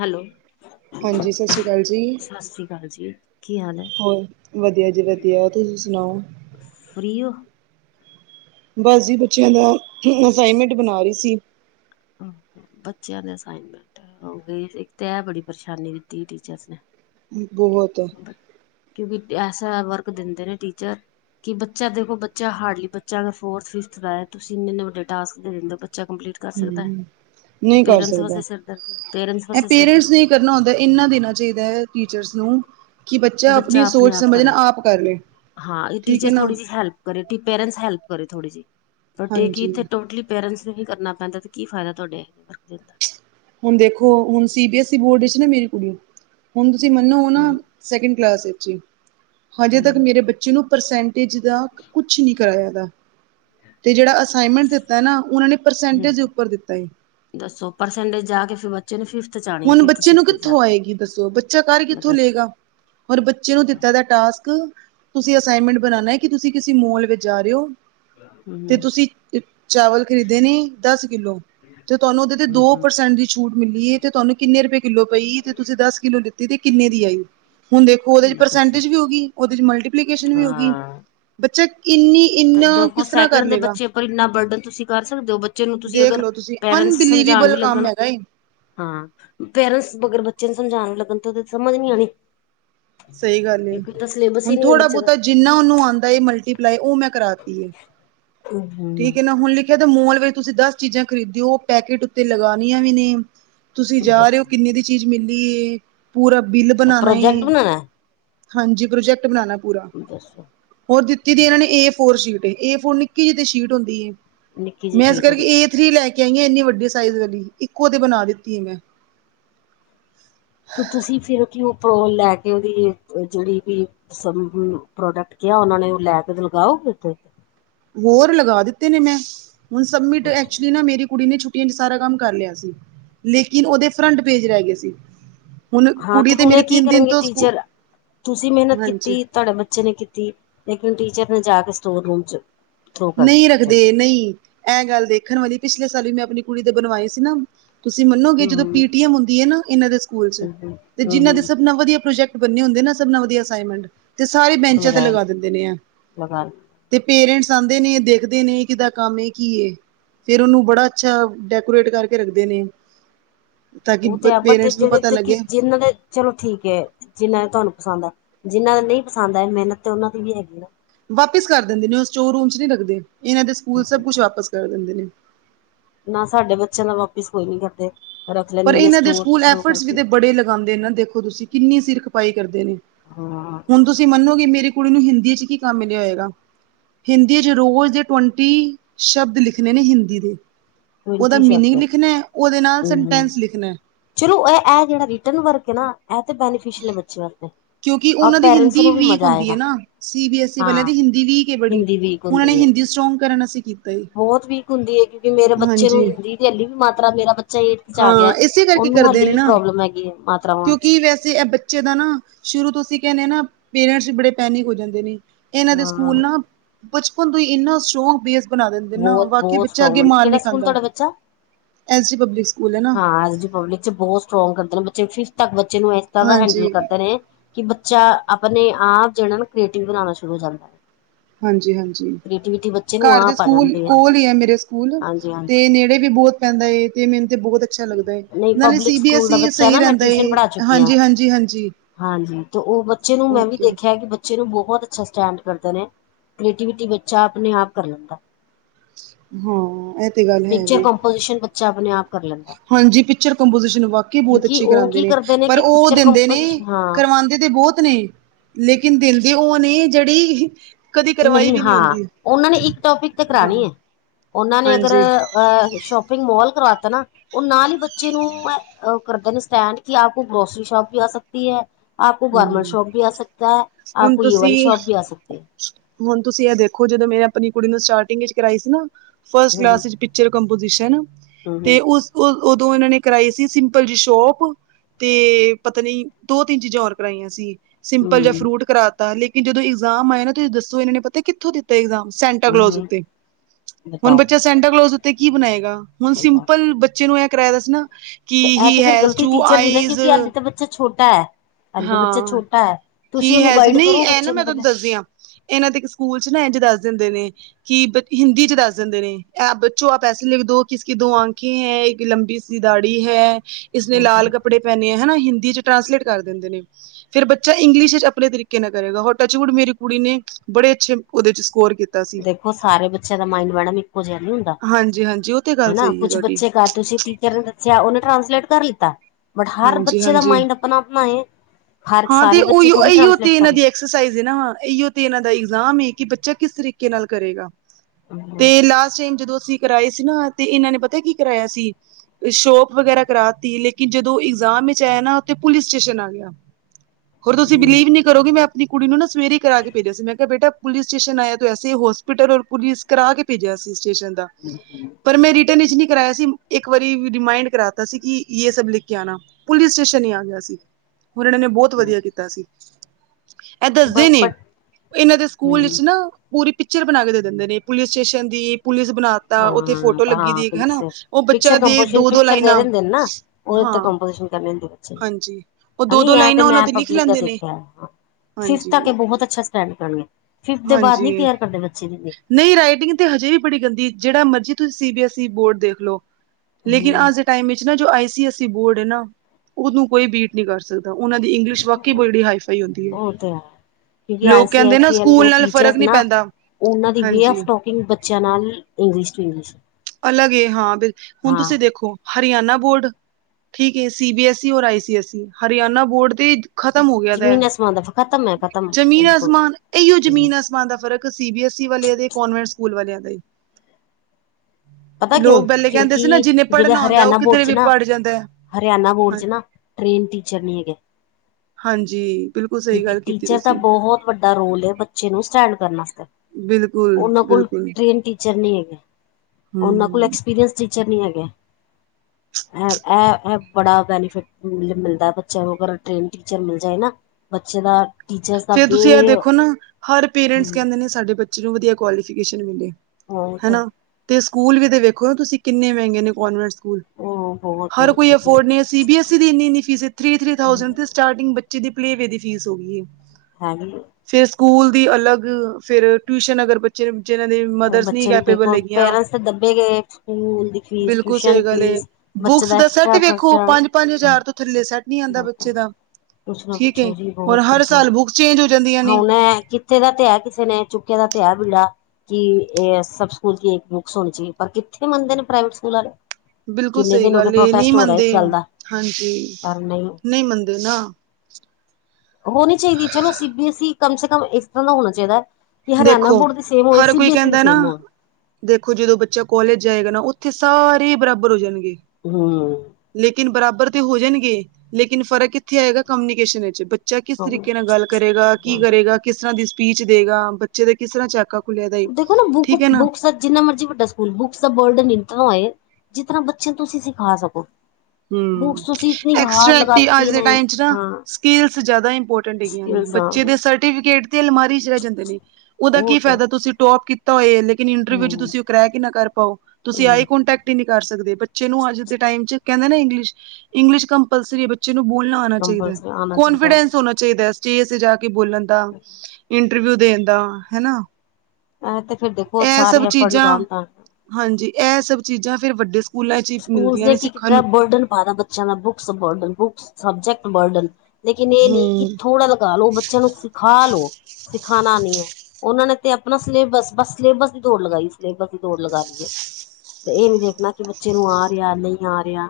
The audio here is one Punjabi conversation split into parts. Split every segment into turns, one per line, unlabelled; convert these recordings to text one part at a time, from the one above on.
ਹੈਲੋ।
ਹਾਂਜੀ, ਸਾਸਰੀ ਕਾਲ ਜੀ।
ਸਾਸਰੀ ਕਾਲ ਜੀ। ਕੀ ਹਾਲ ਐ?
ਹੋਰ, ਵਧੀਆ ਜੀ, ਵਧੀਆ। ਤੁਸੀਂ ਸੁਣਾਓ?
ਫਰੀ ਓ?
ਬਸ ਜੀ ਬੱਚਿਆਂ ਦਾ, ਅਸਾਈਮੈਂਟ ਬਣਾ ਰਹੀ ਸੀ।
ਬੱਚਿਆਂ ਦਾ ਅਸਾਈਨਮੈਂਟ ਹੋ ਗਈ। ਇੱਕ ਤੇ ਐਹ ਬੜੀ ਪਰੇਸ਼ਾਨੀ ਦਿੱਤੀ, ਟੀਚਰਸ ਨੇ।
ਬਹੁਤ ਐ।
ਕਿਉਂਕਿ, ਐਸਾ ਵਰਕ ਦਿੰਦੇ ਨੇ ਟੀਚਰ ਕਿ ਬੱਚਾ ਦੇਖੋ, ਬੱਚਾ ਹਾਡਲੀ, ਬੱਚਾ ਅਗਰ ਫੋਰਥ-ਫਿਫਥ ਦਾ ਐ। ਤੁਸੀਂ ਇੰਨੇ-ਇੰਨੇ ਵੱਡੇ ਟਾਸਕ ਦੇ ਦਿੰਦੇ‌। ਬੱਚਾ ਕੰਪਲੀਟ ਕਰ ਸਕਦਾ ਹੈ?
ਹੂੰ।
ਤੇ
ਨਹੀਂ ਕਰ
ਪੇਰੈਂਟਸ
ਸਕਦਾ।
ਵਾਸਤੇ ਸਿਰਦਰਦੀ, ਪੇਰੈਂਟਸ
ਐਹ
ਵਾਸਤੇ
ਪੇਰੈਂਟਸ ਨੇ
ਸਿਰਦਰਦੀ
ਈ‌ ਕਰਨਾ ਹੁੰਦਾ। ਇੰਨਾ ਦੇਣਾ ਚਾਹੀਦਾ ਐ ਟੀਚਰਸ ਨੂੰ ਕਿ
ਹੈ।
ਬੱਚਾ ਆਪਣੀ
ਆਪਣੇ ਆਪ
ਸੋਚ-ਸਮਝ‌ ਨਾ
ਕਰੇ,
ਆਪ ਕਰ ਲੇ।
ਹਾਂ ਇਹ
ਠੀਕ
ਟੀਚਰ
ਏ ਨਾ।
ਥੋੜ੍ਹੀ ਜਿਹੀ ਹੈਲਪ ਕਰੇ ਕਿ ਪੇਰੈਂਟਸ ਹੈਲਪ ਕਰੇ ਥੋੜੀ ਜੀ ਬਟ ਇਹ ਕੀ
ਹਾਂਜੀ
ਸਰੂ ਟੋਟਲੀ ਪੇਰੈਂਟਸ ਨੂੰ ਹੀ ਕਰਨਾ ਪੈਂਦਾ ਤੇ ਕੀ ਫਾਇਦਾ ਤੁਹਾਡੇ
ਹੁਨ ਦੇਖੋ ਹੁਨ C B S E board ਇਚ ਨਾ ਮੇਰੀ ਕੁੜੀ ਹੁਨ ਤੁਸੀਂ ਮੰਨੋ ਨਾ
ਹੂੰ।
ਸੈਕਿੰਡ ਕਲਾਸ ਇਚ ਈ ਹਜੇ ਤੱਕ ਮੇਰੇ
ਹੂੰ-ਹੂੰ
ਬੱਚੇ ਨੂੰ ਪਰਸੈਂਟੇਜ ਦਾ ਕੁਛ ਨੀ ਕਰਾਇਆ ਦਾ ਤੇ ਜੇਹੜਾ ਅਸਾਈਨਮੈਂਟ ਦਿੱਤਾ ਨਾ ਉਹਨਾਂ ਨੇ ਪਰਸੈਂਟੇਜ ਦੇ ਉੱਪਰ ਦਿੱਤਾ ਏ।
ਦੱਸੋ ਪਰਸੈਂਟੇਜ ਜਾ ਕੇ ਫੇਰ ਬੱਚ ਚਲੋ ਫਿਫਥ ਚ ਆ
ਹੁਨ ਬੱਚੇ ਨੂੰ ਕਿੱਥੋਂ ਆਏਗੀ ਦੱਸੋ, ਬੱਚਾ ਕਰ
ਮੈਂ
ਕਿੱਥੋਂ
ਦੱਸੋ
ਲਏਗਾ ਹੋਰ ਬੱਚੇ ਨੂੰ ਦਿੱਤਾ
ਬਤਾਓ
ਦ ਟਾਸਕ ਤੁਸੀ ਅਸਾਈਮੈਂਟ ਬਨਾਨਾ ਕਿ ਤੁਸੀਂ ਕਿਸੀ ਮੋਲ ਵਿਚ ਜਾ ਰੇ ਔ। ਤੇ ਤੁਸੀਂ ਅ ਚਾਵਲ ਖਰੀਦੇ ਨੇ ਦਸ ਕਿਲੋ। ਤੇ ਤੁਹਾਨੂੰ ਓਹਦੇ ਤੇ ਦੋ
ਹੂੰ-ਹੂੰ-ਹੂੰ
ਪਰਸੈਂਟ ਦੀ ਛੂਟ ਮਿਲੀ ਏ ਤੇ ਤੁਹਾਨੂੰ ਕਿੰਨੇ ਰੁਪੇ ਕਿੱਲੋ ਪਈ ਤੇ ਤੁਸੀਂ ਦਸ ਕਿੱਲੋ ਲਿੱਤੀ ਤੇ ਕਿੰਨੇ ਦੀ ਆਈ? ਹੁਨ ਦੇਖੋ ਓਹਦੇ ਚ
ਦੱਸੋ
ਪਰਸੈਂਟੇਜ ਵੀ ਹੋਗੀ। ਓਹਦੇ ਚ ਮਲਟੀਪਲੀਕੇਸ਼ਨ ਵੀ ਹੋਗੀ।
ਹਾਂ
ਬੱਚਾ ਇੰਨੀ
ਤੇ
ਇੰਨਾ
ਦੋਖੋ
ਕਿਸ ਤਰ੍ਹਾਂ ਕਰ
ਸੈਕਿੰਡ ਦੇ
ਲਏਗਾ
ਬੱਚੇ ਉੱਪਰ ਇੰਨਾ ਬਰਡਨ ਤੁਸੀਂ ਕਰ ਸਕਦੇ ਔ। ਬੱ ਬੱਚੇ ਨੂੰ ਤੁਸੀਂ
ਦੇਖ
ਅਗਰ
ਲੋ ਤੁਸੀਂ
ਪੈਰੈਂਟਸ ਸਮਜਾਣ
ਅਨਬਿਲੀਵੇਬਲ
ਵੀ
ਕੰਮ
ਲੱਗਣ
ਹੈਗਾ ਏ।
ਹਾਂ ਪੈਰੈਂਟਸ ਅਗਰ ਬੱਚੇ ਨੂੰ ਸਮਝਾਣ ਵੀ ਲੱਗਣ ਤੇ ਓਹਦੇ ਇਚ ਸਮਜ ਨੀ ਆਣੀ।
ਸਹੀ ਗੱਲ ਏ,
ਕਿਉਂਕਿ ਉਹਦਾ ਸਿਲੇਬਸ ਹੀ
ਹੁਨ
ਨੀ ਹੈ
ਥੋੜਾ
ਬੱਚੇ ਦਾ
ਬੌਤਾ ਜਿੰਨਾ ਓਨੂੰ ਆਂਦਾ ਏ ਮਲਟੀਪਲਾਈ ਓਹ ਮੈਂ ਕਰਾਤੀ ਏ ਠੀਕ
ਹੂੰ-ਹੂੰ
ਏ ਨਾ ਹੁਨ ਲਿ ਕਿ ਅਦਰ ਮੋਲ ਵਿਚ ਤੁਸੀਂ ਦਸ ਚੀਜ਼ਾਂ ਖਰੀਦਦੇ ੳ ਪੈਕੇਟ ਉੱਤੇ ਲਗਾਨੀਆਂ ਵੀ ਨੇ। ਤੁਸੀਂ ਜਾ ਰੇ ਔ
ਦੱਸੋ
ਕਿੰਨੇ ਦੀ ਚੀਜ਼ ਮਿਲੀ ਏ ਪੂਰਾ ਬਿੱਲ
ਇਹ
ਬਨਾਨਾ
ਪ੍ਰੋਜੈਕਟ
ਏ।
ਬਣਾਣਾ
ਹਾਂਜੀ ਪ੍ਰੋਜੈਕਟ ਬਨਾਨਾ ਪੂਰਾ।
ਦੱਸੋ
ਹੋਰ ਦਿੱਤੀ ਤੇ ਏਨਾਂ ਨੇ ਏ ਫੋਰ ਸ਼ੀਟ ਏ। ਏ ਫੋਰ ਨਿੱਕੀ ਜੀ ਤੇ ਸ਼ੀਟ ਹੋਂਦੀ ਏ।
ਨਿੱਕੀ ਜਿਹੀ
ਮੈਂ ਐਸ
ਚੀਜ਼
ਕਰਕੇ
ਹੁੰਦੀ
ਏ ਥਰੀ ਲੈ ਕੇ ਆਈ ਆ ਏਨੇ ਵੱਡੀ ਸਾਈਜ਼ ਅਲੀ ਇੱਕੋ ਤੇ ਬਨਾ ਦਿੱਤੀ ਏ ਮੈਂ।
ਤੇ ਤੁਸੀਂ ਫੇਰ ਕੀ ਉਪਰੋਵਲ ਲੈ ਕੇ ਉਹਦੀ ਅ ਜੇੜੀ ਵੀ ਸਮ ਪ੍ਰੋਡਕਟ ਕਿਐ ਓਹਨਾ ਨੇ ਉਹ ਲੈ ਕੇ ਤੇ ਲਗਾਓਗੇ ਉਤੇ।
ਹੋਰ ਲਗਾ ਦਿੱਤੇ ਨੇ ਮੈਂ ਹੁਨ ਸਮਿਟ ਐਕਚੁਲੀ ਨਾ ਮੇਰੀ ਕੁੜੀ ਨੇ ਛੁੱਟ ਕਿੰਜ ਸਾਰਾ ਕੰਮ ਕਰ ਲਿਆ ਸੀ। ਲੇਕਿਨ ਓਦੇ ਫਰੰਟ ਪੇਜ ਰਹਿ ਗਏ ਸੀ। ਹੁਣ
ਹਾਂ
ਕੁੜੀ
ਤੇ ਹੁਨ
ਮੇਰੇ
ਐਹ ਕੀ
ਤਿੰਨ ਦਿਨ
ਕਰਨਗੇ
ਤੋਂ ਸਕੂ
ਟੀਚਰ ਤੁਸੀਂ ਮੇਹਨਤ
ਹਾਂਜੀ
ਕੀਤੀ ਤਾਡੇ ਬੱਚੇ ਨੇ ਕੀਤੀ, ਲੇਕਿਨ ਟੀਚਰ ਨੇ ਜਾ ਕੇ ਸਟੋਰ ਰੂਮ ਚ ਥਰੋ ਕਰ
ਨਹੀਂ
ਦੇਣੀ ਚਲੋ
ਰੱਖਦੇ ਨਹੀਂ ਐਹ ਗੱਲ ਦੇਖਣ ਵਾਲੀ ਪਿਛਲੇ ਸਾਲ ਵੀ ਮੈਂ ਅਪਨੀ ਕੁੜੀ ਦੇ ਬਨਵਾਏ ਸੀ ਨਾ ਤੁਸੀਂ ਮੰਨੋਗੇ ਜਦੋਂ
ਹੂੰ
ਪੀਟੀਐਮ ਹੁੰਦੀ ਏ ਨਾ ਇਹਨਾਂ ਦੇ ਸਕੂਲ ਚ
ਹੂੰ
ਤੇ
ਹੂੰ
ਜਿਨਾਂ ਦੇ
ਹੂੰ
ਸਭ ਨਾਲ ਵਧੀਆ ਪ੍ਰੋਜੈਕ ਬੰਨੇ ਹੁੰਦੇ ਨਾ ਸਭ ਨਾਲ ਵਧੀਆ ਅਸਾਈਨਮੈਂਟ ਤੇ ਸਾਰੇ ਬੈਂਚਾਂ ਤੇ
ਲਗਾਇਆ
ਲਗਾ ਦੇਂਦੇ ਨੇ ਐ।
ਲਗਾ
ਤੇ ਪੇਰੇਂਟਸ ਆਂਦੇ ਨੇ ਦੇਖਦੇ ਨੇ ਕਿੱਦਾ ਕੰਮ ਏ ਕੀ ਏ। ਫੇਰ ਉਨੂੰ ਬੜਾ ਅੱਛਾ ਡੈਕੋਰੇਟ ਕਰਕੇ ਰੱਖਦੇ ਨੇ। ਤਾਂ
ਉਹ
ਕਿ
ਤੇ ਹੈ ਬਟ
ਪੇਰੈਂਟਸ ਨੂੰ
ਜੇੜੇ
ਪਤਾ
ਤੇ ਕਿ
ਲੱਗੇ
ਜਿਨ ਦੇ ਚਲੋ ਠੀਕ ਹੈ ਜਿੰਨਾਂ ਨੇ ਤੁਹਾਨੂੰ ਪਸੰਦ ਆ, ਜਿਨਾ ਦੇ ਨਹੀਂ ਪਸੰਦ ਆਏ ਮੇਨਤ ਤੇ ਓਹਨਾਂ ਦੀ ਵੀ ਹੈਗੀ ਆ।
ਵਾਪਿਸ ਕਰ ਦੇਂਦੇ ਨੇ ਓਹ ਸਟੋਰ ਰੂਮ ਚ ਨੀ ਰਖਦੇ। ਇਹਨਾਂ ਦੇ ਸਕੂਲ
ਅੱਛਾ
ਸਭ ਕੁਛ
ਅੱਛਾ
ਵਾਪਿਸ ਕਰ ਦੇਂਦੇ ਨੇ।
ਨਾ ਸਾਡੇ ਬੱਚੇਆਂ ਦਾ ਵਾਪਿਸ ਕੋਈ ਨੀ ਕਰਦੇ। ਰੱਖ
ਪਰ
ਲੈਂਦੇ ਨੇ
ਇਹਨਾਂ ਦੇ
ਸਟੋਰ ਚ
ਸਕੂਲ
ਥਰੋ
ਐਫਰਟਸ
ਕਰਕੇ
ਵੀ ਬੜੇ ਲਗਾਂਦੇ ਨੇ ਨਾ ਦੇਖੋ ਤੁਸੀਂ ਕਿੰਨੀ ਸਿਰਖਪਾਈ ਕਰਦੇ ਨੇ।
ਹਾਂ।
ਹੁਨ ਤੁਸੀਂ ਮੰਨੋਗੇ ਮੇਰੀ ਕੁੜੀ ਨੂੰ ਹਿੰਦੀ ਚ ਕੀ ਕੰਮ ਮਿਲਿਆ ਹੋਏਗਾ। ਹਿੰਦੀ 'ਚ ਰੋਜ਼ ਦੇ ਟਵੰਟੀ ਸ਼ਬਦ ਲਿਖਨੇ ਨੇ ਹਿੰਦੀ ਦੇ। ਓਦਾ
ਟਵੰਟੀ ਸ਼ਬਦ
ਮੀਨਿੰਗ
ਹੈ
ਲਿਖਨਾ ਓਹਦੇ ਨਾਲ
ਹਮ
ਸਨ
ਹਮ ਚਲੋ ਐ ਐਹ ਜੇੜਾ ਰਿਟਨ ਵਰਕ ਏ ਨਾ ਐ ਤੇ ਬੈਨੀਫਿਸੀ਼ਲ ਏ ਬੱਚੇਆਂ ਅਸਤੇ।
ਕਿਉਂਕਿ ਓਨਾਂ ਦੀ ਹਿੰਦੀ ਵੀਕ ਹੁੰਦੀ ਏ ਨਾ, ਸੀ ਬੀ ਐਸ ਈ ਵਾਲਿਆਂ
ਹਾਂ
ਦੀ ਹਿੰਦੀ ਵੀਕ ਏ ਬੜੀ।
ਹਿੰਦੀ ਵੀਕ
ਓਨਾਂ ਨੇ ਹਿੰਦੀ ਸਟਰੋਂਗ ਕਰਨ ਅਸੇ ਕੀਤਾ ਈ।
ਬੌਤ ਵੀਕ ਹੁੰਦੀ ਏ ਕਿਉਕਿ ਮੇਰੇ ਬੱਚੇ ਨੂੰ ਹਿੰਦੀ ਦੀ ਹਲੀ ਵੀ ਮਾਤਰਾ ਮੇਰਾ ਬੱ
ਹਾਂ, ਇਸੀ ਕਰਕੇ ਕਰਦੇ ਨੇ ਨਾ,
ਪ੍ਰੋਬਲਮ ਹੈਗੀ ਹੈ ਮਾਤਰਾਵਾਂ ਚ
ਕਿਉਂਕਿ ਵੈਸੇ ਐ ਬੱਚੇ ਦਾ ਨਾ ਸ਼ੁਰੂ ਤੋਂ ਅਸੀਂ ਕੈਨੇ ਆਂ ਨਾ ਪੇਰੈਂਟਸ ਵੀ ਬੜੇ ਪੈਨਿਕ ਹੋ ਜਾਂਦੇ ਨੇ, ਐਨਾਂ ਦੇ
ਹਾਂ
ਸਕੂਲ ਨਾ ਬਚਪਨ ਤੋਂ ਈ ਇੰਨਾ ਸਟ੍ਰੋਂਗ ਬੇਸ ਬਣਾ ਦਿੰਦੇਣ ਨਾ
ਬਹੁਤ
ਵਾਕੀ
ਬਹੁਤ
ਬੱਚਾ ਅੱਗੇ
ਪ੍ਰੋਬਲਮ
ਮਾਰ
ਕਿਹੜਾ
ਨੀ
ਸਕੂਲ
ਖਾਂਦਾ।
ਤੁਹਾਡਾ ਬੱਚਾ
ਐਸ ਡੀ ਪਬਲੀਕ ਸਕੁ
ਹਾਂ, ਐਸ ਡੀ ਪਬਲਿਕ ਚ ਬੌਤ ਸਟਰੋਂਗ ਕਰਦੇ ਨੇ, ਬੱਚੇ ਫਿਫਥ ਤੱਕ ਬੱਚੇ ਨੂੰ ਐਸ ਤਰ੍ਹਾਂ ਦਾ
ਹਾਂਜੀ
ਹੈਂਡਲ ਕਰਦੇ ਨੇ ਕਿ ਬੱਚਾ ਅਪਨੇ ਆਪ ਜੇੜਾ ਨਾ ਕ੍ਰੀਏਟਿਵ ਬਣਾਣਾ ਸ਼ੁਰੂ ਹੋ ਜਾਂਦੈ।
ਹਾਂਜੀ-ਹਾਂਜੀ।
ਬੱਚੇ ਨੂੰ
ਘਰ ਦੇ
ਆਪ ਆ
ਸਕੂਲ
ਜਾਂਦੀ ਹੈ
ਕੋਲ ਈ ਐ ਮੇਰੇ ਸਕੂਲ,
ਹਾਂਜੀ ਹਾਂਜੀ
ਤੇ ਨੇੜੇ ਵੀ ਬੌਤ ਪੈਂਦਾ ਏ ਤੇ ਮੈਨੂੰ ਤੇ ਬੌਤ ਅੱ ਅੱਛਾ ਲਗਦਾ ਏ,
ਨਹੀਂ
ਨਾਲੇ
ਪਬਲਿਕ
ਸੀ ਬੀ
ਸਕੂਲ
ਐਸ
ਦਾ
ਈ
ਬੱਚਾ
ਸਹੀ
ਨਾ ਮੈਂ
ਰੈਂਦਾ
ਟਿਊਸ਼ਨ
ਏ,
ਪੜ੍ਹਾ ਚੁੱਕੀ ਹਾਂ
ਹਾਂਜੀ-ਹਾਂਜੀ-ਹਾਂਜੀ।
ਹਾਂਜੀ, ਤਾਂ ਓ ਬੱਚੇ ਨੂੰ ਮੈਂ ਵੀ ਦੇਖਿਆ ਕਿ ਬ ਬੱਚੇ ਨੂੰ ਬਹੁਤ ਅੱਛਾ ਸਟੈਂਡ ਕਰਦੇ ਨੇ, ਕ੍ਰੀਏਟਿਵਿਟੀ ਬੱਚਾ ਅਪਣੇ ਆਪ ਕਰ ਲੈਂਦਾ।
ਹਾਂ, ਐ ਤੇ ਗੱਲ ਹੈ ਵੇ।
ਪੋਜਿਸ਼ਨ ਵ ਬੱਚਾ ਅਪਣੇ ਆਪ ਕਰ ਲੈਂਦਾ।
ਹਾਂਜੀ ਪਿੱਚਰ ਕੰਪੋਜੀਸ਼ਨ ਵ ਵਾਕੀ ਬਹੁਤ
ਕਿਉਂਕਿ
ਅੱਛੀ
ਉਹ
ਕਰਾਂਦੇ
ਕੀ
ਨੇ
ਕਰਦੇ
ਪਰ
ਕਿ
ਓ
ਪਿਕਚਰ
ਦਿੰਦੇ ਨੇ
ਕੰਪੋਜੀਸ਼ਨ ਹਾਂ
ਕਰਵਾਂਦੇ ਤੇ ਬੋਤ ਨੇ ਲੇਕਿਨ ਦੇਂਦੇ ਓ ਨੇ ਜੇੜੀ
ਨਹੀਂ ਹਾਂ, ਓਨਾਂ ਨੇ ਇੱਕ ਟੋਪਿਕ ਤੇ
ਹਾਂ
ਕਰਾਣੀ ਏ, ਓਨਾਂ ਨੇ ਅਗਰ
ਹਾਂਜੀ
ਅ ਸ਼ੋਪਿੰਗ ਮੋਲ ਕਰਵਾਤਾ ਨਾ ਓ ਨਾਲ ਈ ਬੱਚੇ ਨੂੰ ਅ ਓ ਕਰਦੇ ਨੇ ਸਟੈਂਡ ਕਿ ਆਪਕੀ ਗਰੋਸਰੀ ਸ਼ੋਪ ਵੀ ਆ ਸਕਦੀ ਐ ਆਪਕੋ ਗਾਰਰਮੈਂਟ
ਹਮ
ਸ਼ੋਪ ਵੀ ਆ ਸਕਦਾ ਐ,
ਹੁਣ
ਆਪਕੋ ਯੇ
ਤੁਸੀਂ
ਵਾਲੀ ਸ਼ੋਪ ਵੀ ਆ ਸਕਤੀ ਐ।
ਹੁਣ ਤੁਸੀਂ ਐ ਦੇਖੋ ਜਦੋਂ ਮੈਂ ਅਪਣੀ ਕੁੜੀ ਨੂੰ ਸਟਾਰਟਿੰਗ ਇਚ ਕਰਾਈ ਸੀ ਨਾ ਫਸਟ
ਹੂੰ
ਕਲਾਸ ਇਚ ਪਿ ਪਿੱਚਰ ਕੰਪੋਜਿਸ਼ਨ ਤੇ
ਹੂੰ
ਓ ਓ ਓਦੋਂ ਐਨਾਂ ਨੇ ਕਰਾਈ ਸੀ ਸਿੰਪਲ ਜੀ ਸ਼ੋਪ ਤੇ ਪਤਾ ਨੀ ਦੋ, ਤਿੰਨ ਚੀਜ਼ਾਂ ਹੋਰ ਕਰਾਈਆਂ ਸੀ, ਸਿੰਪਲ ਜਾਂ ਫਰੂਟ
ਹੂੰ
ਕਰਾ ਤਾਂ ਲੇਕਿਨ ਜਦੋਂ ਇਗਜ਼ਾਮ ਆਇਆ ਨਾ ਤੁਸੀਂ ਦੱਸੋ ਐਨਾਂ ਨੇ ਪਤਾ ਕਿੱਥੋਂ ਦਿੱ ਦਿੱਤਾ ਏਗਜਾਮ, ਸੈਂਟਾ ਕਲੋਜ
ਹੂੰ
ਉੱਤੇ ਹੁਣ
ਬਤਾਓ
ਬੱਚਾ ਸੈਂਟਾ ਕਲੋਜ ਉੱਤੇ ਕੀ ਬਣਾਏਗਾ। ਹੁਣ
ਬਤਾਓ।
ਸਿੰਪਲ ਬੱਚੇ ਨੂੰ ਐ ਕਰਾਇਆ ਦਾ ਸੀ ਨਾ ਕਿ
ਤੇ ਇਹ ਤੇ
ਹੀ
ਫਿਰ
ਹੈਜ
ਗ਼ਲਤੀ
ਟੂ
ਟੀਚਰ ਦੀ ਨਾ
ਆਈਜ਼
ਕਿਉਂਕਿ ਹਾਲੇ ਤਾਂ ਬੱਚਾ ਛੋਟਾ ਐ
ਹਾਂ, ਹੀ ਹੈਜ
ਗਾਈਡ
ਨੀ
ਕਰੋ
ਐ ਨਾ
ਬੱਚੇ ਨੂੰ
ਮੈਂ ਤੁਆਨ
ਪਹਿਲੇ
ਦੱਸਦੀ ਆ ਐਨਾਂ ਦੇ ਇੱਕ ਸਕੂਲ ਚ ਨਾ ਐਂਜ ਦੱਸ ਦਿੰਦੇ ਨੇ ਕਿ ਬ ਹਿੰਦੀ ਚ ਦੱਸ ਦਿੰਦੇ ਨੇ ਐ ਬੱਚੋ ਆਪ ਐਸੇ ਲਿਖ ਦੋ ਕਿ ਇਸਕੀ ਦੋ ਆਂਖੇ ਐ, ਇੱਕ ਲੰਬੀ ਦੀ ਦਾੜੀ ਹੈ, ਇਸਨੇ
ਹੂੰ
ਲਾਲ
ਹੂੰ।
ਕੱਪੜੇ ਪਹਿਨੇ ਹੈ ਹਨਾ ਹਿੰਦੀ ਚ ਟ੍ਰਾਂਸਲੇਟ ਕਰ ਦਿੰਦੇ ਨੇ ਫੇਰ ਬੱਚਾ ਇੰਗਲਿਸ਼ ਇਚ ਅਪਣੇ ਤਰੀਕੇ ਨਾਲ ਕਰੇਗਾ ਹੋਰ ਟੱਚਵੁਡ ਮੇਰੀ ਕੁੜੀ ਨੇ ਬੜੇ ਅੱਛੇ ਉਦੇ ਚ ਸਕੋਰ ਕੀਤ
ਦੇਖੋ ਸਾਰੇ ਬੱਚਿਆਂ ਦਾ ਮਾਇੰਡ ਮੈਡਮ ਇੱਕੋ ਜਿਆ ਨੀ ਹੁੰਦਾ,
ਹਾਂਜੀ ਹਾਂਜੀ ਉਹ ਤੇ ਗੱਲ
ਹਨਾ
ਸਹੀ ਹੈ
ਕੁਛ
ਤੁਹਾਡੀ
ਬੱਚੇ ਕਰ ਤੁਸੀਂ ਟੀਚਰ ਨੇ ਦੱਸਿਆ ਓਨੇ ਟਰਾਂਸਲੇਟ ਕਰ ਲਿੱਤਾ ਬਟ ਹਰ
ਹਾਂਜੀ
ਬੱਚੇ ਦਾ
ਹਾਂਜੀ
ਮਾਇੰਡ ਅਪਣਾ-ਅਪਣਾ ਏ, ਹਰ
ਹਾਂ ਤੇ
ਸਾਰੇ ਬੱਚੇ
ਉਹੀਓ
ਥੋੜ੍ਹੀ
ਇਹੀਓ
ਟ੍ਰਾਂਸਲੇਟ
ਤੇ ਇਹਨਾਂ
ਕਰ
ਦੀ ਐਕਸਰਸਾਈਜ਼ ਏ ਨਾ, ਐਈਓ ਤੇ ਐਨਾ ਦਾ ਇਗਜ਼ਾਮ ਏ ਕਿ ਬੱਚਾ ਕਿਸ ਤਰੀਕੇ ਨਾਲ ਕਰੇਗਾ। ਤੇ ਲਾਸਟ ਟਾਈਮ ਜਦੋਂ ਅਸੀਂ ਕਰਾਏ ਸੀ ਨਾ ਤੇ ਇਨਾਂ ਨੇ ਪਤਾ ਕੀ ਕਰਾਇਆ ਸੀ ਸ਼ੋਪ ਵਗੈਰਾ ਕਰਾਤੀ ਏ ਲੇਕਿਨ ਜਦੋਂ ਇਗਜ਼ਾਮ ਇਚ ਆਇਆ ਨਾ ਉਥੇ ਪੁਲਿਸ ਸਟੇਸ਼ਨ ਆ ਗਿਆ ਹੋਰ ਤੁਸੀਂ ਬਿਲੀਵ ਨੀ ਕਰੋਗੀ ਮੈਂ ਆਪਣੀ ਕੁੜੀ ਨੂੰ ਨਾ ਸਵੇਰੇ ਕਰਾ ਕੇ ਭੇਜਿਆ ਸੀ ਮੈਂ ਕੈਆ ਬੇਟਾ ਪੁਲਿਸ ਸਟੇਸ਼ਨ ਆਯਾ ਤੋ ਐਸੇ ਹੋਸ ਪਿਟਲ ਔਰ ਪੁਲਿਸ ਕਰਾ ਕੇ ਭੇਜਿਆ ਸੀ ਸਟੇਸ਼ਨ ਦਾ ਪਰ ਮੈਂ ਰਿਟਨ ਇੱਚ ਨੀ ਕਰਾਇਆ ਸੀ ਏਕ ਵਾਰੀ ਰੀਮਾਇਡ ਕਰਾਤਾ ਸੀ ਕਿ ਯੇ ਸਭ ਲਿਖ ਕੇ ਆਣਾ, ਪੁਲਿਸ ਸਟੇਸ਼ਨ ਈ ਆ ਗਿਆ ਸੀ। ਔਰ ਏਨਾਂ ਨੇ ਬੋਤ ਵਧੀਆ ਕੀਤਾ ਸੀ। ਐ ਦੱਸਦੇ ਨੇ
ਬਟ
ਏਨਾਂ ਦੇ ਸਕੂਲ ਇੱਚ
ਹਮ
ਨਾ ਪੂਰੀ ਪਿਕਚਰ ਬਣਾ ਕੇ ਦੇ ਦਿੰਦੇ ਨੇ ਪੁਲਿਸ ਸਟੇਸ਼ਨ ਦੀ ਪੁਲਿਸ ਬਣਾ ਤਾਂ ਓਥੇ
ਹਾਂ
ਫੋਟੋ ਲੱਗੀ
ਹਾਂ
ਦੀ ਹੈਨਾ
ਪਿਕਸਰ
ਓ ਬੱਚਾ ਦੀ ਦੋ-ਦੋ ਲਾਈਨਾਂ
ਓਦੇ ਤੇ
ਹਾਂ
ਕੰਪੋਜ਼ਿਸ਼ਨ ਕਰਨੀ ਹੁੰਦੀ ਬੱਚੇ ਨੇ
ਹਾਂਜੀ ਉਹ ਦੋ
ਹਨੀ
ਦੋ
ਐ ਤੇ
ਲਾਈਨਾਂ ਉਹਨਾਂ
ਮੈਂ
ਲਿਖ
ਪਬਲਿਕ ਦਾ
ਲੈਂਦੇ ਨੇ
ਦੇਖਿਆ, ਸਿਸ
ਹਾਂਜੀ
ਤਾਂ ਕੇ- ਬੋਤ ਅੱਛਾ ਸਟੈਂਡ ਕਰਰੀ
ਹਾਂਜੀ। ਨਈ ਰਾਈਟਿੰਗ ਤੇ ਹਜੇ ਵੀ ਬੜੀ ਗੰਦੀ ਜੇੜਾ ਮਰਜ਼ੀ ਤੁਸੀਂ C B S E board ਦੇਖ ਲਓ। ਲੇਕਿਨ
ਹਮ
ਅੱਜ ਦੇ ਟਾਈਮ ਵਿੱਚ ਨਾ ਜੋ ਆਈਸੀ ਐਸ ਈ ਬੋਰਡ ਐ ਨਾ ਓਨੂੰ ਕੋਈ ਬੀਟ ਨੀ ਕਰ ਸਕਦਾ ਓਨਾਂ ਦੀ ਇੰਗਲਿਸ਼ ਵਾਕੀ ਬੋੜੀ ਹਾਈਫਾਈ ਹੁੰਦੀ ਐ
ਉਹ
ਲੋਕ ਕੈਂਦੇ ਨਾ
ਜੇੜੇ
ਸਕੂਲ ਨਾਲ ਫ਼ਰਕ
ਟੀਚਰਸ
ਨਹੀਂ
ਨਾ,
ਪੈਂਦਾ
ਓਨਾਂ ਦੀ ਵੇ
ਹਾਂਜੀ
ਆਫ ਟੋਕਿੰਗ ਬੱਚਿਆਂ ਨਾਲ ਇੰਗਲਿਸ਼ ਟੂ ਇੰਗਲਿਸ਼
ਅਲੱਗ ਏ ਹਾਂ ਬਿਲ, ਹੁਣ
ਹਾਂ
ਤੁਸੀਂ ਦੇਖੋ ਹਰਿਆਣਾ ਬੋਰਡ, ਠੀਕ ਐ ਸੀ ਬੀ ਐਸ ਈ ਔਰ I C S C Haryana board ਦੇ ਖ਼ਤਮ ਹੋ ਗਿਆ ਦਾ ਐ,
ਜ਼ਮੀਨ ਅਸਮਾਨ ਦਾ ਖ਼ਤਮ ਹੈ ਖ਼ਤਮ
ਜ਼ਮੀਨ
ਬਿਲਕੁਲ
ਅਸਮਾਨ ਐਈਓ ਜ਼ਮੀਨ ਅਸਮਾਨ ਮਾਨ ਦਾ ਫ਼ਰਕ ਸੀ ਬੀ ਐਸੀ ਈ ਵਾਲਿਆਂ ਤੇ ਕਨਵੈਂਟ ਸਕੂਲ ਵਾਲਿਆਂ ਦਾ ਈ
ਪਤਾ ਕਿਉਂ?
ਲੋਕ ਪਹਿਲੇ ਕਹਿੰਦੇ
ਕਿਉਂਕਿ
ਸੀ ਨਾ ਜਿਹਨੇ
ਜੇੜਾ
ਪੜ੍ਹਨਾ ਹੁੰਦਾ
ਹਰਿਆਣਾ
ਉਹ
ਬੋਰਡ
ਕਿੱਧਰੇ
ਚ
ਵੀ
ਨਾ
ਪੜ੍ਹ ਜਾਂਦਾ ਹੈ।
ਹਰਿਆਣਾ ਬੋਰਡ
ਹਾਂ
ਚ ਨਾ ਟ੍ਰੇਨ ਟੀਚਰ ਨੀ ਹੈਗੇ
ਹਾਂਜੀ, ਬਿਲਕੁਲ ਸਈ
ਕਿਉਂਕਿ
ਗੱਲ ਕੀਤੀ
ਟੀਚਰ ਦਾ
ਤੁਸੀਂ
ਬਹੁਤ ਵੱਡਾ ਰੋਲ ਏ ਬੱਚੇ ਨੂੰ ਸਟੈਂਡ ਕਰਨ ਆਸਤੇ,
ਬਿਲਕੁਲ
ਓਨਾਂ ਕੋਲ
ਬਿਲਕੁਲ
ਟ੍ਰੇਨ ਟੀਚਰ ਨੀ ਹੈਗੇ ਓਨਾਂ ਕੋਲ
ਹੂੰ
ਐਕਸਪੀਰੀਅੰਸ ਟੀਚਰ ਨਈ ਹੈਗੇ ਐ, ਐ-ਐ ਬੜਾ ਬੈਨੀਫਿਟ ਮਿਲਦਾ ਬੱਚਿਆਂ ਨੂੰ ਅਗਰ ਟ੍ਰੇਨ ਟੀਚਰ ਮਿਲ ਜਾਏ ਨਾ ਬੱਚੇ ਦਾ ਟੀਚਰਸ ਦਾ
ਫੇਰ ਤੁਸੀਂ ਐ
ਵੇ
ਦੇਖੋ ਨਾ, ਹਰ ਪੇਰੈਂਟਸ ਕੈਂਦੇ ਨੇ ਸਾਡੇ ਬੱਚੇ ਨੂੰ ਵਧੀਆ ਕੁਆਲੀਫਿਕੇਸਨ ਮਿਲੇ
ਬਹੁਤ
ਹੈਨਾ, ਤੇ ਸਕੂਲ ਵੀ ਤੇ ਵੇਖੋ ਨਾ, ਤੁਸੀਂ ਕਿੰਨੇ ਮੈਂਗੇ ਨੇ ਕਨਵੈਂਟ ਸਕੂਲ
ਓ ਬੋਹਤ
ਹਰ ਕੋਈ ਅਫੋਰਡ ਨੀ ਐ, ਸੀ ਬੀ ਐੱਸ ਦੀ ਏਨੀ-ਏਨੀ ਫੀਸ ਥਰੀ- ਥਰੀ ਥਾਓਸੈਂਡ ਤੇ ਸਟਾਰਟਿੰਗ ਬੱਚੇ ਦੀ ਪਲੇ ਵੇ ਦੀ ਫੀਸ ਹੋ ਗਈ ਏ। ਹੈ
ਹੈਗੀ ਏ।
ਫੇਰ ਸਕੂਲ ਦੀ ਅਲੱਗ, ਫੇਰ ਟਿਊਸ਼ਨ ਅਗਰ ਬ ਚੇ ਜਿਨਾਂ ਦੀ ਮਦਰਸ ਨੀ
ਬੱਚੇ ਨੂੰ
ਕੈਪੇਬਲ
ਦੇਖੋ
ਹੈਗੀਆਂ,
ਪੇਰੈਂਟਸ ਤੇ ਦੱਬੇ ਗਏ ਸਕੂਲ ਦੀ ਫੀਸ
ਬਿਲਕੁਲ ਸਈ
ਟਿਊਸ਼ਨ
ਗੱਲ ਏ
ਫੀਸ ਬੱਚੇ
ਬੁੱਕਸ ਦਾ ਸੈੱਟ ਤੇ
ਐਕਸਟਰਾ
ਵੇਖੋ
ਖਰਚਾ
ਪੰਜ ਪੰਜ ਹਜ਼ਾਰ ਤੋਂ ਥੱਲੇ ਸੈੱਟ ਨੀ ਆਂਦਾ ਬੱਚੇ ਦਾ,
ਕੁਛ ਨਾ
ਠੀਕ
ਪੁੱਛੋ
ਏ,
ਜੀ
ਔਰ
ਬਹੁਤ
ਹਰ
ਪਰੇਸ਼ਾਨ
ਸਾਲ ਬੁੱਕ
ਹੁਣ ਐ ਕਿੱਥੇ ਦਾ ਤੇ ਹੈ, ਕਿਸੇ ਨੇ ਚੁੱਕੇਆ ਦਾ ਤੇ ਹੈ ਬੀੜਾ ਕਿ ਐ ਸਭ ਸਕੂਲ ਕੀ ਏਕ ਬੁੱਕਸ ਹੋਣੀ ਚਇਐ, ਪਰ ਕਿੱਥੇ ਮੰਨਦੇ ਨੇ ਪ੍ਰਾਈਵੇਟ ਸਕੂਲ ਵਾਲੇ
ਬਿਲਕੁਲ
ਕਿੰਨੇ
ਸਈ
ਦਿਨ ਹੋ ਗਏ
ਗੱਲ ਐ, ਨੀ
ਪ੍ਰੋਟੈਸਟ ਹੋ ਰਿਹਾ ਇਸ
ਮੰਨਦੇ।
ਗੱਲ ਦਾ
ਹਾਂਜੀ,
ਪਰ ਨਹੀਂ
ਨਈ ਮੰਨਦੇ ਨਾ
ਹੋਣੀ ਚਾਇਦੀ, ਚਲੋ ਸੀ ਬੀ ਐਸ ਈ, ਕਮ ਸੇ ਕਮ ਇਸ ਤਰ੍ਹਾਂ ਦਾ ਹੋਣਾ ਚਾਇਦਾ ਕਿ ਹਰਿਆਣਾ
ਦੇਖੋ
ਬੋਰਡ ਦੇ ਸੇਮ ਹੋਏ,
ਹਰ
ਸੀ
ਕੋਈ
ਬੀ ਐੱਸ ਈ ਦੇ
ਕਹਿੰਦਾ ਨਾ
ਸੇਮ ਹੋਏ
ਦੇਖੋ ਜਦੋਂ ਬੱਚਾ ਕੋਾਲਜ ਜਾਏਗਾ ਨਾ ਓਥੇ ਸਾਰੇ ਈ ਬਰਾਬਰ ਹੋ ਜਾਣਗੇ
ਹੂੰ।
ਲੇਕਿਨ ਬਰਾਬਰ ਤੇ ਹੋ ਜਾਣਗੇ, ਲੇਕਿਨ ਫਰਕ ਕਿੱਥੇ ਆਏਗਾ ਕਮਿਊਨੀਕੇਸ਼ਨ ਏਚ ਬ ਬੱਚਾ ਕਿਸ ਤਰੀਕੇ ਨਾਲ ਗੱਲ ਕਰੇਗਾ, ਕੀ ਕਰੇਗਾ ਕਿਸ ਤਰ੍ਹਾਂ ਦੀ ਸਪੀਚ ਦੇਗਾ, ਬੱਚੇ ਦੇ ਕਿਸ ਤਰ੍ਹਾਂ ਚੈੱਕ
ਦੇਖੋ ਨਾ ਬੁੱਕ-ਬੁੱਕਸ ਜਿੰਨਾ ਮਰਜ਼ੀ ਵੱਡਾ ਸਕੂਲ ਬੁੱਕਸ ਦਾ ਬਰਡਨ ਇਧਰੋਂ ਆਏ, ਜਿਸ ਤਰ੍ਹਾਂ ਬੱਚਿਆਂ ਨੂੰ ਤੁਸੀਂ ਸਿਖਾ ਸਕੋ
ਹੂੰ
ਬੁੱਕਸ ਤੁਸੀਂ ਇਤਨੀ ਹਾਰਡ
ਐਕਸਟਰਾ
ਲਗਾ
ਐਟੀ ਅੱਜ
ਦਿੱਤੀ
ਦੇ
ਨੇ
ਟਾਈਮ ਚ ਨਾ
ਹਾਂ
ਸਕਿਲਸ ਜਿਆਦਾ ਇੰਪੋਰਟੈਂਟ ਹੈਗੀਆਂ ਨੇ,
ਸਕਿਲਸ
ਬੱਚੇ ਦੇ ਸਰਟੀਫਿਕੇਟ ਤੇ ਅਲਮਾਰੀ ਚ ਰਹਿ ਜਾਂਦੇ ਨੇ, ਉਹਦਾ
ਉਹ
ਕੀ
ਤੇ
ਫਾਇਦਾ ਤੁਸੀਂ ਟੋਪ ਕੀਤਾ ਹੋਏ ਇੰਨੇ ਇੰਟਰਵਿਊ ਚ
ਹੂੰ
ਤੁਸੀਂ ਉਹ ਕਰ੍ਰੈਕ ਹੀ ਨਾ ਕਰ ਪਾਓ, ਤੁਸੀਂ ਆਏ
ਹੂੰ
ਕੋਂਟੈਕਟ ਹੀ ਨਹੀਂ ਕਰ ਸਕਦੇ, ਬੱਚੇ ਨੂੰ ਅੱਜ ਦੇ ਟਾਈਮ ਚ ਕਹਿੰਦੇ ਨੇ ਇੰਗਲਿਸ਼, ਇੰਗਲਿਸ਼ ਕੰਪਲਸਰੀ ਬੱਚੇ ਨੂੰ ਬੋਲਣਾ ਆਉਣਾ ਚਾਹੀਦਾ ਹੈ,
ਕੰਪਲਸਰੀ ਆਣਾ ਚਾਹੀਦਾ
ਕੋਂਨਫੀਡੈਂਸ ਹੋਣਾ ਚਾਹੀਦਾ ਸਟੇਜ ਤੇ ਜਾ ਕੇ ਬੋਲਣ ਦਾ, ਇੰਟਰਵਊ ਦੇਣ ਦਾ ਹਨਾ।
ਆ ਤੇ ਫਿਰ ਦੇਖੋ
ਇਹ ਸਭ
ਸਾਰੇ ਐਫਰਟ
ਚੀਜ਼ਾਂ
ਲਗਾਉਣ ਤਾਂ
ਹਾਂਜੀ, ਇਹ ਸਭ ਚੀਜ਼ਾਂ ਫਿਰ ਵੱਡੇ ਸਕੂਲਾਂ ਚ ਹੀ ਮਿਲਦੀਆਂ ਨੇ ਸਿੱਖਣ
ਐ
ਨੂੰ।
ਬਰਡਨ ਬਾਰਾਂ ਬੱਚਿਆਂ ਦਾ, books burden, books subject burden ਲੇਕਿਨ ਇਹ ਨਹੀਂ ਕਿ
ਹੂੰ,
ਥੋੜਾ ਲਗਾ ਲਓ, ਬੱਚਿਆਂ ਨੂੰ ਸਿਖਾ ਲੋੋ, ਸਿਖਾਉਣਾ ਨਹੀਂ ਏ ਉਹਨਾਂ ਨੇ ਤੇ ਆਪਣਾ ਸਿਲੇਬਸ - ਬਸ ਸਿਲੇਬਸ ਦੀ ਦੌੜ ਲਗਾਈ, ਸਿਲੇਬਸ ਦੀ ਦੌੜ ਲਗਾਈ ਏ ਤੇ ਇਹ ਨੀ ਦੇਖਣਾ ਕਿ ਬੱਚੇ ਨੂੰ ਆ ਰਿਹਾ, ਨਹੀਂ ਆ ਰਿਹਾ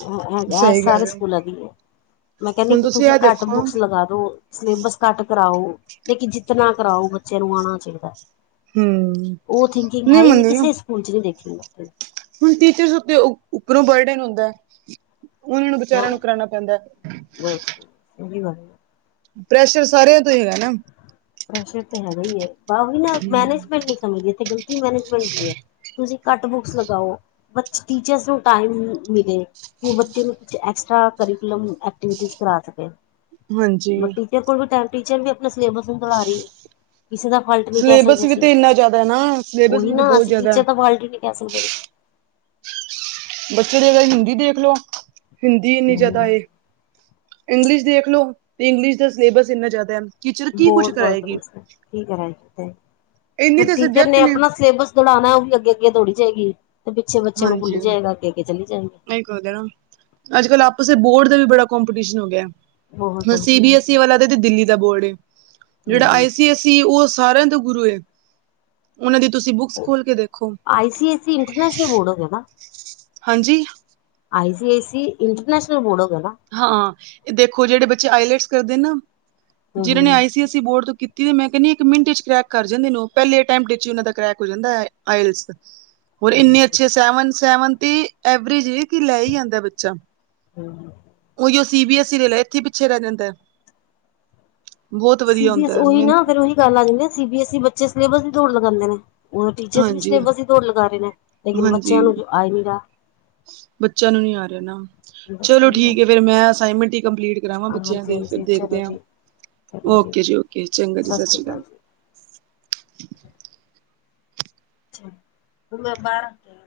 ਇਹ ਇਹ ਇਹ
ਸਹੀ
ਸਾਰੇ
ਗੱਲ ਏ।
ਸਕੂਲਾਂ ਦੀ ਆ, ਮੈਂ ਕਹਿੰਦੀ
ਹੁਣ
ਤੁਸੀਂ
ਇਹ
ਘੱਟ
ਦੇਖੋ
ਬੁੱਕਸ ਲਗਾ ਦੋ ਸਿਲੇਬਸ ਘੱਟ ਕਰਾਓ, ਲੇਕਿਨ ਜਿੱਤਣਾ ਕਰਾਓ ਬੱਚੇ ਨੂੰ ਆਉਣਾ ਚਾਹੀਦਾ
ਹੂੰ
ਉਹ ਥਿੰਕਿੰਗ ਹੈ ਹੀ ਨਹੀਂ,
ਮੰਨਦੇ ਨਾ
ਕਿਸੇ ਸਕੂਲ ਚ ਨਹੀਂ ਦੇਖੇ ਜਾਂਦੇ
ਹੁਣ ਟੀਚਰਸ ਉੱਤੇ ਉੱਪਰੋਂ ਬਰਡੇਨ ਹੁੰਦਾ, ਉਹਨਾਂ ਨੂੰ ਵਿਚਾਰਿਆਂ ਨੂੰ ਕਰਾਉਣਾ ਪੈਂਦਾ
ਬਸ ਉਹੀਓ ਹਾਲ ਹੈ
ਪ੍ਰੈਸ਼ਰ ਸਾਰਿਆਂ ਤੋਂ ਹੀ ਹੈਗਾ ਨਾ
ਪ੍ਰੈਸ਼ਰ ਤਾਂ ਹੈਗਾ ਹੀ ਹੈ, ਬਸ ਉਹੀ ਨਾ ਮੈਨੇਜਮੈਂਟ ਨਹੀਂ ਸਮਝਦੀ ਇੱਥੇ ਗਲਤੀ ਮੈਨੇਜਮੈਂਟ ਦੀ ਏ ਤੁਸੀਂ ਘੱਟ ਬੁਕਸ ਲਗਾਓ, ਬਚ ਟੀਚਰ ਨੂੰ ਟਾਈਮ ਮਿਲੇ ਕਿ ਉਹ ਬੱਚੇ ਬੱਚੇ ਐਕਸਟਰਾ [unintelligible] ਐਕਟੀਵਿਟੀ ਕਰਾ ਸਕੇ
ਹਾਂਜੀ।
ਤੇਰੇ ਕੋਲ ਵੀ ਟਾਈਮ ਟੀਚਰ ਵੀ ਆਪਣਾ ਸਿਲੇਬਸ ਕਰਾ ਰਹੀ ਕਿਸੇ ਦਾ ਫਾਲਟ ਨਹੀਂ ਕਹਿ
ਸਿਲੇਬਸ
ਸਕਦੇ
ਵੀ
ਅਸੀਂ
ਤੇ ਇੰਨਾ
ਵਿੱਚ
ਜ਼ਿਆਦਾ ਨਾ ਸਿਲੇਬਸ
ਉਹੀ
ਵੀ ਤੇ
ਨਾ
ਬਹੁਤ
ਅਸੀਂ
ਜ਼ਿਆਦਾ
ਟੀਚਰ ਦਾ ਫਾਲਟ ਹੀ ਨਹੀਂ ਕਹਿ ਸਕਦੇ ਵਿੱਚ
ਬੱਚੇ ਦੇ ਹਿੰਦੀ ਦੇਖ ਲਓ ਹਿੰਦੀ ਇੰਨੀ ਜ਼ਿਆਦਾ
ਹੂੰ
ਏ। ਇੰਗਲਿਸ਼ ਦੇਖ ਲੋ ਤੇ ਇੰਗਲਿਸ਼ ਦਾ ਸਿਲੇਬਸ ਇੰਨਾ ਜ਼ਿਆਦਾ ਹੈ ਟੀਚਰ ਕੀ ਕੁਛ ਕਰਾਏਗੀ।
ਠੀਕ ਹੈ ਹੈ ਪਰ
ਇੰਨੇ ਤਾਂ
ਟੀਚਰ
ਸਬਜੈਕਟ
ਨੇ ਆਪਣਾ ਸਿਲੇਬਸ ਦੜਾਉਣਾ ਉਹ ਵੀ ਅੱਗੇ ਅੱਗੇ ਦੌੜੀ ਜਾਏਗੀ ਤੇ ਪਿੱਛੇ ਬੱਚਿਆਂ ਨੂੰ
ਹਾਂਜੀ
ਭੁੱਲੀ ਜਾਏਗਾ ਅੱਗੇ ਅੱਗੇ ਚਲੀ ਜਾਏਗੀ।
ਨਹੀਂ ਕਰਦੇ ਨਾ ਅੱਜ ਕੱਲ ਆਪਸ ਦੇ ਬੋਰਡ ਦਾ ਵੀ ਬੜਾ ਕੰਪੀਟੀਸ਼ਨ ਹੋ
ਬਹੁਤ
ਗਿਆ
ਹੂੰ
C B S I C S Delhi ਦਾ ਬੋਰਡ ਏ ਜਿਹੜਾ
ਹੂੰ
ਆਈ ਸੀ ਐਸ ਸੀ ਉਹ ਸਾਰਿਆਂ ਦੇ ਗੁਰੂ ਏ ਉਹਨਾਂ ਦੀ ਤੁਸੀਂ ਬੁੱਕਸ ਖੋਲ ਕੇ ਦੇਖੋ।
I C I C international board ਹੋ ਗਿਆ ਨਾ।
ਹਾਂਜੀ।
I C I C international board ਹੋ ਗਿਆ ਨਾ।
ਹਾਂ ਇਹ ਦੇਖੋ ਜਿਹੜੇ ਬੱਚੇ ਆਈਲੈਟਸ ਕਰਦੇ ਨਾ
ਨਾ
ਜਿਹਨਾਂ ਨੇ ਆਈ ਸੀ। ਆਈ ਸੀ ਬੋਰਡ ਤੋਂ ਕੀਤੀ ਤੇ ਮੈਂ ਕਹਿੰਦੀ ਇੱਕ ਮਿੰਟ ਚ ਕਰ੍ਰੈਕ ਕਰ ਜਾਂਦੇ ਲੋਕ ਪਹਿਲੇ ਅ ਟੈਂਮਟ ਚ ਹੀ ਉਹਨਾਂ ਦਾ ਕਰੈਕ ਹੋ ਜਾਂਦਾ ਹੈ ਆਇਲਸ ਦਾ। ਹੋਰ ਇੰਨੇ ਅੱਛੇ ਸੈਵਨ ਸੈਵਨ ਟੀ ਐਵਰੇਜ ਕਿ ਲੈ ਹੀ ਆਂਦਾ ਬੱਚਾ।
[unintelligible]
ਉਹੀ ਸੀ ਬੀ ਐੱਸ ਈ ਲੈ ਇੱਥੇ ਪਿੱਛੇ ਰਹਿ ਜਾਂਦਾ ਹੈ। ਬਹੁਤ
ਸੀ
ਵਧੀਆ
ਬੀ ਐਸ
ਹੁੰਦਾ ਹੈ
ਉਹੀ
ਮਿਨ
ਨਾ ਫਿਰ ਉਹੀ ਗੱਲ ਆ ਜਾਂਦੀ ਸੀ ਬੀ ਐਸ ਈ ਬੱਚੇ ਸਲੇਬਸ ਦੀ ਦੋੜ ਲਗਾਉਂਦੇ ਨੇ। ਓ ਟੀਚਰਸ ਵੀ
ਹਾਂਜੀ
ਸਿਲੇਬਸ ਦੀ ਦੋੜ ਲਗਾ ਰਹੇ ਨੇ ਲੇਕਿਨ
ਹਾਂਜੀ
ਬੱਚਿਆਂ ਨੂੰ ਆ ਨੀ ਰਿਹਾ।
ਬੱਚਿਆਂ ਨੂੰ ਨੀ ਆ ਰਿਹਾ ਨਾ ਚਲੋ ਠੀਕ ਹੈ ਫਿਰ ਮੈਂ ਅਸਾਈਨਮੈਂਟ ਹੀ ਕੰਪਲੀਟ। ਗ੍ਰਵਾਂ ਬੱਚਿਆਂ
ਹਾਂਜੀ
ਦੇ ਫਿਰ
ਹਾਂਜੀ
ਦੇਖਦੇ
ਚਲੋ
ਆ
ਜੀ
ਓਕੇ ਜੀ ਓਕੇ ਚੰਗਾ ਜੀ ਸਤਿ ਸ੍ਰੀ ਅਕਾਲ।
ਅੱਛਾ, ਉਹ ਮੈਂ ਬਾਰ ਕੇ